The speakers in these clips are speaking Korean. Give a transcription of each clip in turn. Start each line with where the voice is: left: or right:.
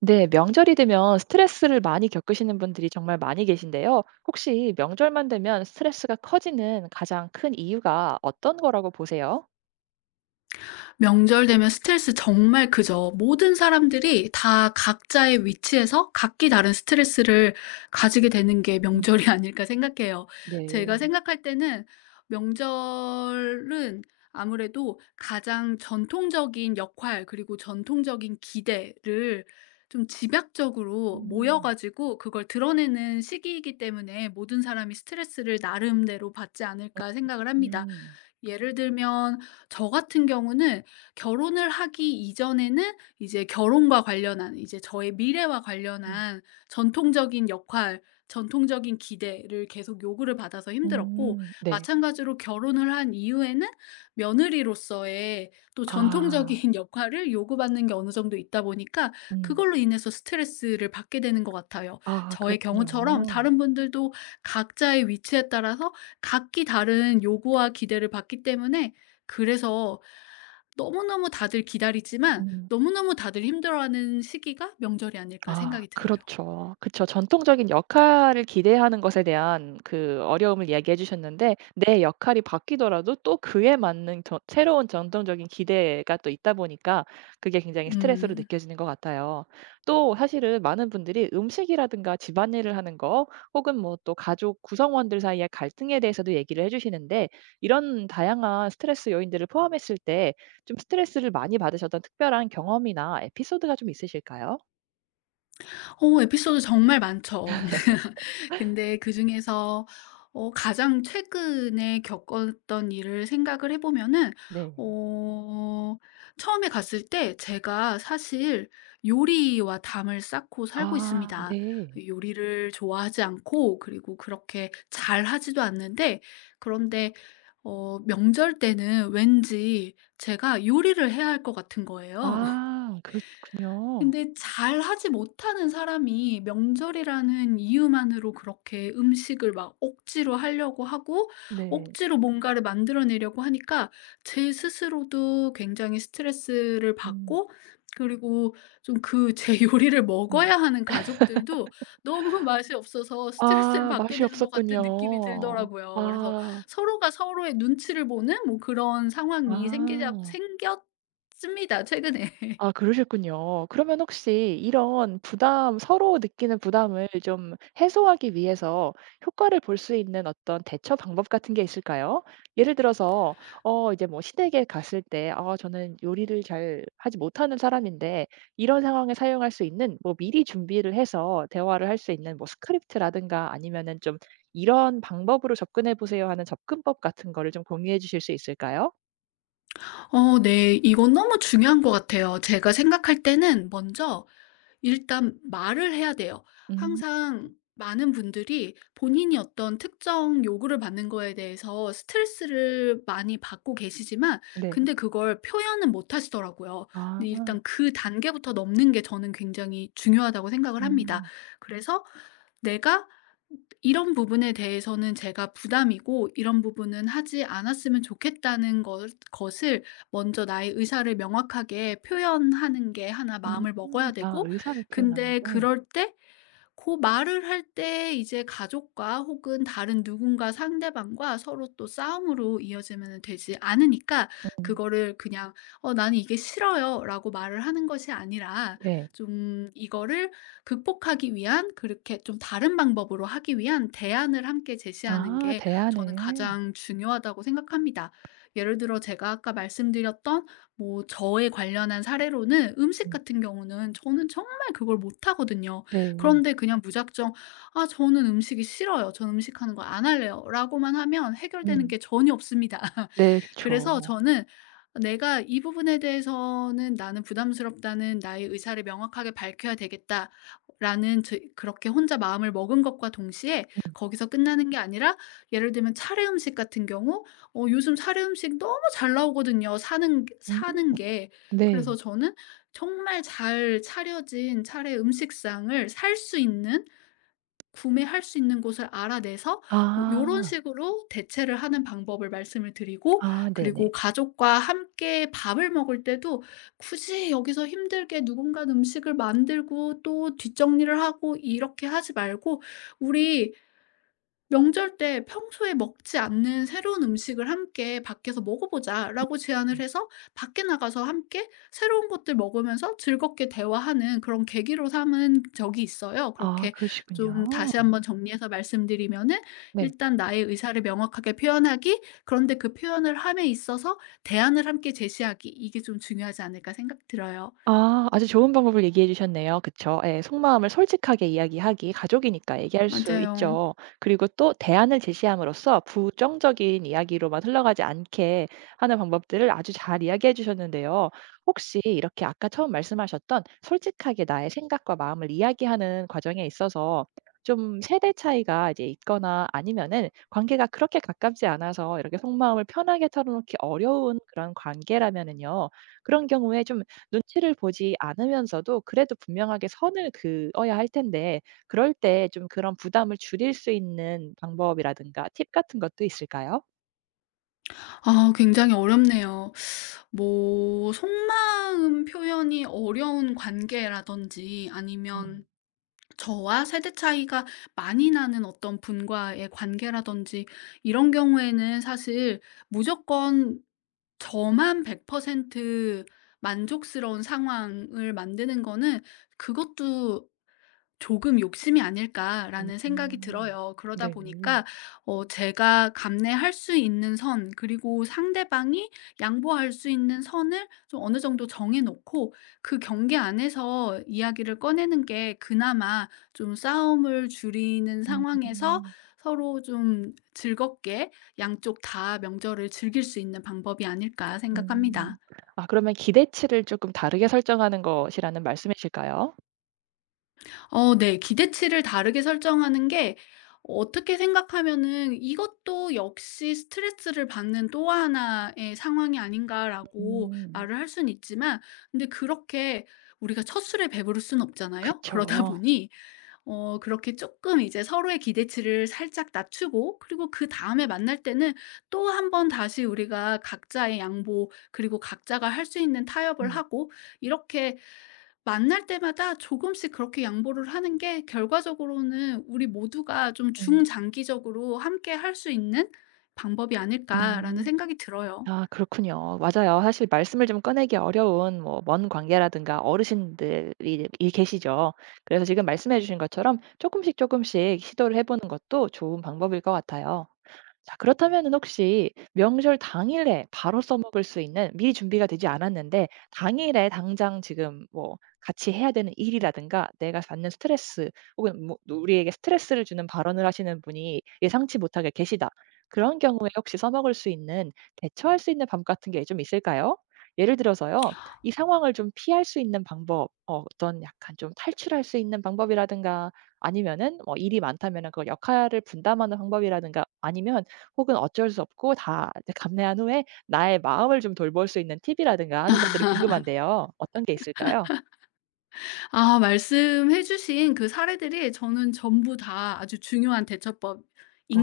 right: 네, 명절이 되면 스트레스를 많이 겪으시는 분들이 정말 많이 계신데요. 혹시 명절만 되면 스트레스가 커지는 가장 큰 이유가 어떤 거라고 보세요?
left: 명절 되면 스트레스 정말 크죠. 모든 사람들이 다 각자의 위치에서 각기 다른 스트레스를 가지게 되는 게
right: 음,
left: 명절이 아닐까 생각해요.
right: 네.
left: 제가 생각할 때는 명절은 아무래도 가장 전통적인 역할 그리고 전통적인 기대를 좀 집약적으로 모여
right: 음.
left: 가지고 그걸 드러내는 시기이기 때문에 모든 사람이 스트레스를 나름대로 받지 않을까 생각을 합니다.
right: 음.
left: 예를 들면 저 같은 경우는, 결혼을 하기 이전에는 이제 결혼과 관련한, 이제 저의 미래와
right: 음.
left: 관련한 전통적인 역할, 전통적인 기대를 계속 요구를 받아서 힘들었고,
right: 음. 네.
left: 마찬가지로 결혼을 한 이후에는 며느리로서의 또 전통적인
right: 아.
left: 역할을 요구받는 게 어느 정도 있다 보니까
right: 음.
left: 그걸로 인해서 스트레스를 받게 되는 것 같아요.
right: 아
left: 저의 경우처럼
right: 그랬군요.
left: 다른 분들도 각자의 위치에 따라서 각기 다른 요구와 기대를 받기 때문에, 그래서 너무너무 다들 기다리지만
right: 음.
left: 너무너무 다들 힘들어하는 시기가 명절이 아닐까
right: 아
left: 생각이 들어요.
right: 그렇죠. 그쵸. 전통적인 역할을 기대하는 것에 대한 그 어려움을 이야기해 주셨는데 내 역할이 바뀌더라도 또 그에 맞는 저 새로운 전통적인 기대가 또 있다 보니까 그게 굉장히 스트레스로
left: 음.
right: 느껴지는 것 같아요. 또 사실은 많은 분들이 음식이라든가 집안일을 하는 거 혹은 뭐 또 가족 구성원들 사이의 갈등에 대해서도 얘기를 해 주시는데 이런 다양한 스트레스 요인들을 포함했을 때 좀 스트레스를 많이 받으셨던 특별한 경험이나 에피소드가 좀 있으실까요?
left: 에피소드 정말 많죠. 근데 그중에서 가장 최근에 겪었던 일을 생각을 해 보면은,
right: 네.
left: 어 처음에 갔을 때 제가 사실 요리와 담을 쌓고 살고
right: 아
left: 있습니다.
right: 네.
left: 요리를 좋아하지 않고, 그리고 그렇게 잘하지도 않는데, 그런데 명절 때는 왠지 제가 요리를 해야 할 것 같은 거예요.
right: 아 그렇군요.
left: 근데 잘하지 못하는 사람이 명절이라는 이유만으로 그렇게 음식을 막 억지로 하려고 하고,
right: 네.
left: 억지로 뭔가를 만들어내려고 하니까 제 스스로도 굉장히 스트레스를
right: 음.
left: 받고, 그리고 좀 그 제 요리를
right: 음.
left: 먹어야 하는 가족들도 너무 맛이 없어서 스트레스를
right: 아
left: 받게
right: 맛이
left: 되는 것 같은 느낌이
right: 없었군요.
left: 들더라고요. 그래서
right: 아.
left: 서로가 서로의 눈치를 보는 뭐 그런 상황이 생기자
right: 아.
left: 생겼습니다, 최근에.
right: 아 그러셨군요. 그러면 혹시 이런 부담 서로 느끼는 부담을 좀 해소하기 위해서 효과를 볼 수 있는 어떤 대처 방법 같은 게 있을까요? 예를 들어서 이제 뭐 시댁에 갔을 때 '아 저는 요리를 잘 하지 못하는 사람인데' 이런 상황에 사용할 수 있는 뭐 미리 준비를 해서 대화를 할 수 있는 뭐 스크립트라든가 아니면은 좀 '이런 방법으로 접근해 보세요.' 하는 접근법 같은 거를 좀 공유해 주실 수 있을까요?
left: 네. 이건 너무 중요한 것 같아요. 제가 생각할 때는 먼저, 일단 말을 해야 돼요.
right: 음
left: 항상 많은 분들이 본인이 어떤 특정 요구를 받는 거에 대해서 스트레스를 많이 받고 계시지만,
right: 네.
left: 근데 그걸 표현은 못 하시더라고요.
right: 아.
left: 근데 일단 그 단계부터 넘는 게 저는 굉장히 중요하다고 생각을 합니다.
right: 음.
left: 그래서 내가 이런 부분에 대해서는 제가 부담이고, 이런 부분은 하지 않았으면 좋겠다는 것을 먼저 나의 의사를 명확하게 표현하는 게 하나 마음을
right: 음.
left: 먹어야
right: 아
left: 되고,
right: 의사를 표현하는
left: 근데
right: 게.
left: 그럴 때, 그 말을 할 때 이제 가족과 혹은 다른 누군가 상대방과 서로 또 싸움으로 이어지면 되지 않으니까, 그거를 그냥 "어 나는 이게 싫어요."라고 말을 하는 것이 아니라,
right: 예.
left: 좀 이거를 극복하기 위한, 그렇게 좀 다른 방법으로 하기 위한 대안을 함께 제시하는
right: 아
left: 게 저는
right: 대안을.
left: 가장 중요하다고 생각합니다. 예를 들어 제가 아까 말씀드렸던, 뭐 저에 관련한 사례로는 음식
right: 음.
left: 같은 경우는 저는 정말 그걸 못하거든요.
right: 네.
left: 그런데 그냥 무작정 "아 저는 음식이 싫어요. 전 음식하는 거 안 할래요."라고만 하면 해결되는
right: 음.
left: 게 전혀 없습니다.
right: 네
left: 그래서
right: 그쵸.
left: 저는 내가 '이 부분에 대해서는 나는 부담스럽다는 나의 의사를 명확하게 밝혀야 되겠다.'라는, 제 그렇게 혼자 마음을 먹은 것과 동시에, 거기서 끝나는 게 아니라 예를 들면 차례 음식 같은 경우, 요즘 차례 음식 너무 잘 나오거든요, 사는
right: 음.
left: 사는 게.
right: 네.
left: 그래서 저는 정말 잘 차려진 차례 음식상을 살 수 있는, 구매할 수 있는 곳을 알아내서 뭐 요런
right: 아.
left: 식으로 대체를 하는 방법을 말씀을 드리고,
right: 아
left: 그리고
right: 네네.
left: 가족과 함께 밥을 먹을 때도 굳이 여기서 힘들게 누군가 음식을 만들고 또 뒷정리를 하고 이렇게 하지 말고 "우리 명절 때 "평소에 먹지 않는 새로운 음식을 함께 밖에서 먹어보자."라고 제안을
right: 음.
left: 해서 밖에 나가서 함께 새로운 것들 먹으면서 즐겁게 대화하는 그런 계기로 삼은 적이 있어요.
right: 아
left: 그렇게, 좀
right: 그러시군요.
left: 다시 한번 정리해서 말씀드리면은,
right: 네.
left: 일단 나의 의사를 명확하게 표현하기, 그런데 그 표현을 함에 있어서 대안을 함께 제시하기, 이게 좀 중요하지 않을까 생각 들어요.
right: 아 아주 좋은 방법을 얘기해 주셨네요. 그쵸. 예. 속마음을 솔직하게 이야기하기, 가족이니까 얘기할, 네, 수
left: 맞아요.
right: 있죠. 그리고 또 대안을 제시함으로써 부정적인 이야기로만 흘러가지 않게 하는 방법들을 아주 잘 이야기해 주셨는데요. 혹시 이렇게 아까 처음 말씀하셨던 솔직하게 나의 생각과 마음을 이야기하는 과정에 있어서 좀 세대 차이가 이제 있거나 아니면은 관계가 그렇게 가깝지 않아서 이렇게 속마음을 편하게 털어놓기 어려운 그런 관계라면은요. 그런 경우에 좀 눈치를 보지 않으면서도 그래도 분명하게 선을 그어야 할 텐데 그럴 때 좀 그런 부담을 줄일 수 있는 방법이라든가 팁 같은 것도 있을까요?
left: 아 굉장히 어렵네요. 뭐 속마음 표현이 어려운 관계라든지,
right: 음.
left: 아니면 저와 세대 차이가 많이 나는 어떤 분과의 관계라든지, 이런 경우에는 사실 무조건 저만 100% 만족스러운 상황을 만드는 거는, 그것도 조금 욕심이 아닐까라는 생각이
right: 음.
left: 들어요. 그러다
right: 네.
left: 보니까 제가 감내할 수 있는 선, 그리고 상대방이 양보할 수 있는 선을 좀 어느 정도 정해 놓고 그 경계 안에서 이야기를 꺼내는 게 그나마 좀 싸움을 줄이는
right: 음.
left: 상황에서 서로 좀 즐겁게 양쪽 다 명절을 즐길 수 있는 방법이 아닐까
right: 음.
left: 생각합니다.
right: 아 그러면 기대치를 쪼끔 다르게 설정하는 것이라는 말씀이실까요?
left: 네. 기대치를 다르게 설정하는 게 어떻게 생각하면은 '이것도 역시 스트레스를 받는 또 하나의 상황이 아닌가.'라고
right: 음.
left: 말을 할 수는 있지만, 근데 그렇게 우리가 첫술에 배부를 수는 없잖아요. 그러다
right: 그쵸.
left: 보니 그렇게 조금 이제 서로의 기대치를 살짝 낮추고, 그리고 그다음에 만날 때는 또 한 번 다시 우리가 각자의 양보 그리고 각자가 할 수 있는 타협을
right: 음.
left: 하고, 이렇게 만날 때마다 조금씩 그렇게 양보를 하는 게 결과적으로는 우리 모두가 좀
right: 음.
left: 중장기적으로 함께 할 수 있는 방법이 아닐까라는
right: 음.
left: 생각이 들어요.
right: 아 그렇군요. 맞아요. 사실 말씀을 좀 꺼내기 어려운 뭐 먼 관계라든가 어르신들이 이 계시죠. 그래서 지금 말씀해 주신 것처럼 조금씩 조금씩 시도를 해 보는 것도 좋은 방법일 것 같아요. 자 그렇다면은 혹시 명절 당일에 바로 써먹을 수 있는, 미리 준비가 되지 않았는데 당일에 당장 지금 뭐 같이 해야 되는 일이라든가 내가 받는 스트레스 혹은 뭐 우리에게 스트레스를 주는 발언을 하시는 분이 예상치 못하게 계시다. 그런 경우에 혹시 써먹을 수 있는 대처할 수 있는 방법 같은 게 좀 있을까요? 예를 들어서요. 이 상황을 좀 피할 수 있는 방법, 어떤 약간 좀 탈출할 수 있는 방법이라든가 아니면은 뭐 일이 많다면은 그걸 역할을 분담하는 방법이라든가 아니면 혹은 어쩔 수 없고 다 이제 감내한 후에 나의 마음을 좀 돌볼 수 있는 팁이라든가 하는 것들이 궁금한데요. 어떤 게 있을까요?
left: 아 말씀해 주신 그 사례들이 저는 전부 다 아주 중요한 대처법인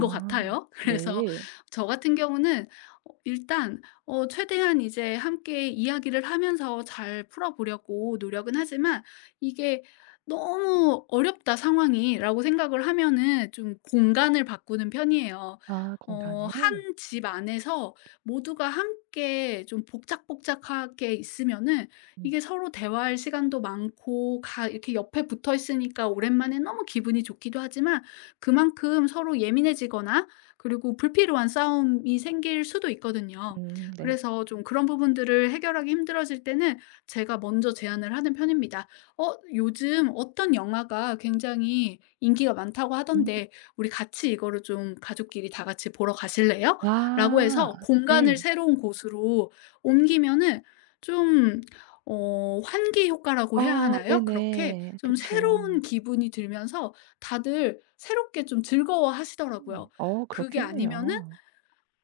left: 것 같아요. 그래서
right: 네.
left: 저 같은 경우는 일단 최대한 이제 함께 이야기를 하면서 잘 풀어 보려고 노력은 하지만, 이게 '너무 어렵다 상황이.'라고 생각을 하면은 좀 공간을 바꾸는 편이에요.
right: 아
left: 한
right: 공간을.
left: 집 안에서 모두가 함께 좀 복작복작하게 있으면은
right: 음.
left: 이게 서로 대화할 시간도 많고, 가 이렇게 옆에 붙어 있으니까 오랜만에 너무 기분이 좋기도 하지만, 그만큼 서로 예민해지거나 그리고 불필요한 싸움이 생길 수도 있거든요.
right: 네.
left: 그래서 좀 그런 부분들을 해결하기 힘들어질 때는 제가 먼저 제안을 하는 편입니다. "어 요즘 어떤 영화가 굉장히 인기가 많다고
right: 음.
left: 하던데 우리 같이 이거를 좀 가족끼리 다 같이 보러 가실래요?"라고
right: 아.
left: 해서 공간을
right: 네.
left: 새로운 곳으로 옮기면은, 좀 환기 효과라고 해야
right: 아
left: 하나요? 그렇게
right: 네네.
left: 좀
right: 그쵸.
left: 새로운 기분이 들면서 다들 새롭게 좀 즐거워하시더라고요.
right: 어
left: 그게 아니면은,
right: 그렇겠네요.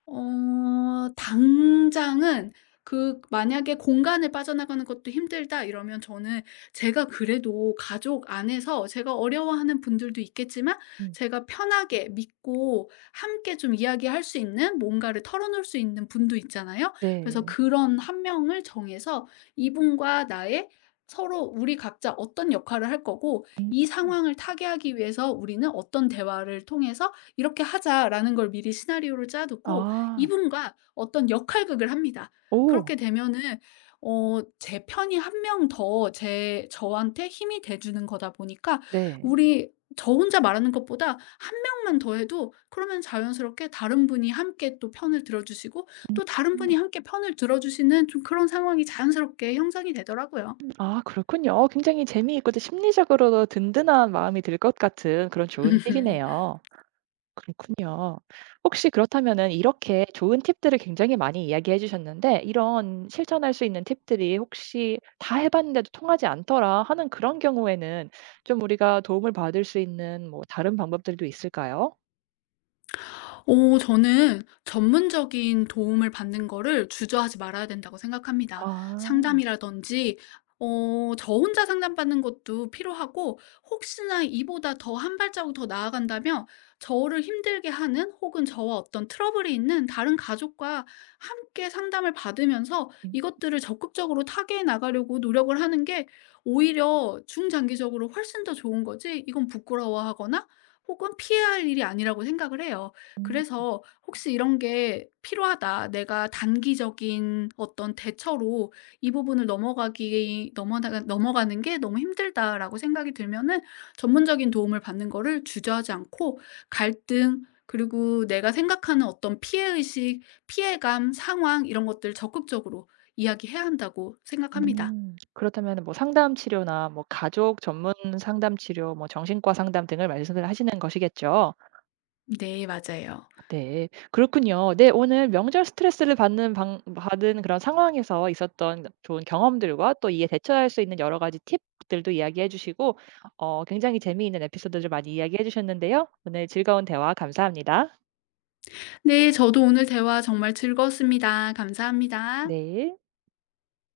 left: 당장은 그 만약에 공간을 빠져나가는 것도 힘들다 이러면, 저는 제가 그래도 가족 안에서 제가 어려워하는 분들도 있겠지만
right: 음.
left: 제가 편하게 믿고 함께 좀 이야기할 수 있는, 뭔가를 털어놓을 수 있는 분도 있잖아요. 그래서
right: 네.
left: 그런 한 명을 정해서 이분과 나의, 서로 우리 각자 어떤 역할을 할 거고 이
right: 음.
left: 상황을 타개하기 위해서 우리는 어떤 대화를 통해서 "이렇게 하자."라는 걸 미리 시나리오를 짜 두고
right: 아.
left: 이분과 어떤 역할극을 합니다.
right: 오.
left: 그렇게 되면은, 제 편이 한 명 더, 제 저한테 힘이 돼 주는 거다 보니까,
right: 네.
left: 우리 저 혼자 말하는 것보다 한 명만 더 해도 그러면 자연스럽게 다른 분이 함께 또 편을 들어 주시고,
right: 음.
left: 또 다른 분이 함께 편을 들어 주시는 좀 그런 상황이 자연스럽게 형성이 되더라고요.
right: 아 그렇군요. 어 굉장히 재미있고 또 심리적으로도 든든한 마음이 들 것 같은 그런 좋은 팁이네요. 그렇군요. 혹시 그렇다면은 이렇게 좋은 팁들을 굉장히 많이 이야기해 주셨는데 이런 실천할 수 있는 팁들이 혹시 '다 해 봤는데도 통하지 않더라.' 하는 그런 경우에는 좀 우리가 도움을 받을 수 있는 뭐 다른 방법들도 있을까요?
left: 저는 전문적인 도움을 받는 거를 주저하지 말아야 된다고 생각합니다.
right: 아.
left: 상담이라든지, 어 저 혼자 상담받는 것도 필요하고, 혹시나 이보다 더 한 발자국 더 나아간다면 저를 힘들게 하는 혹은 저와 어떤 트러블이 있는 다른 가족과 함께 상담을 받으면서
right: 음.
left: 이것들을 적극적으로 타개해 나가려고 노력을 하는 게 오히려 중장기적으로 훨씬 더 좋은 거지, 이건 부끄러워하거나 혹은 피해야 할 일이 아니라고 생각을 해요.
right: 음.
left: 그래서 혹시 이런 게 필요하다. 내가 단기적인 어떤 대처로 이 부분을 넘어가기 넘어가 넘어가는 게 너무 힘들다라고 생각이 들면은 전문적인 도움을 받는 거를 주저하지 않고, 갈등 그리고 내가 생각하는 어떤 피해 의식, 피해감, 상황, 이런 것들 적극적으로 이야기해야 한다고 생각합니다.
right: 음. 그렇다면은 뭐 상담 치료나 뭐 가족 전문 상담 치료 뭐 정신과 상담 등을 말씀을 하시는 것이겠죠?
left: 네, 맞아요.
right: 네. 그렇군요. 네 오늘 명절 스트레스를 받는 방 받은 그런 상황에서 있었던 좋은 경험들과 또 이에 대처할 수 있는 여러 가지 팁들도 이야기해 주시고 굉장히 재미있는 에피소드를 많이 이야기해 주셨는데요. 오늘 즐거운 대화 감사합니다.
left: 네, 저도 오늘 대화 정말 즐거웠습니다. 감사합니다.
right: 네.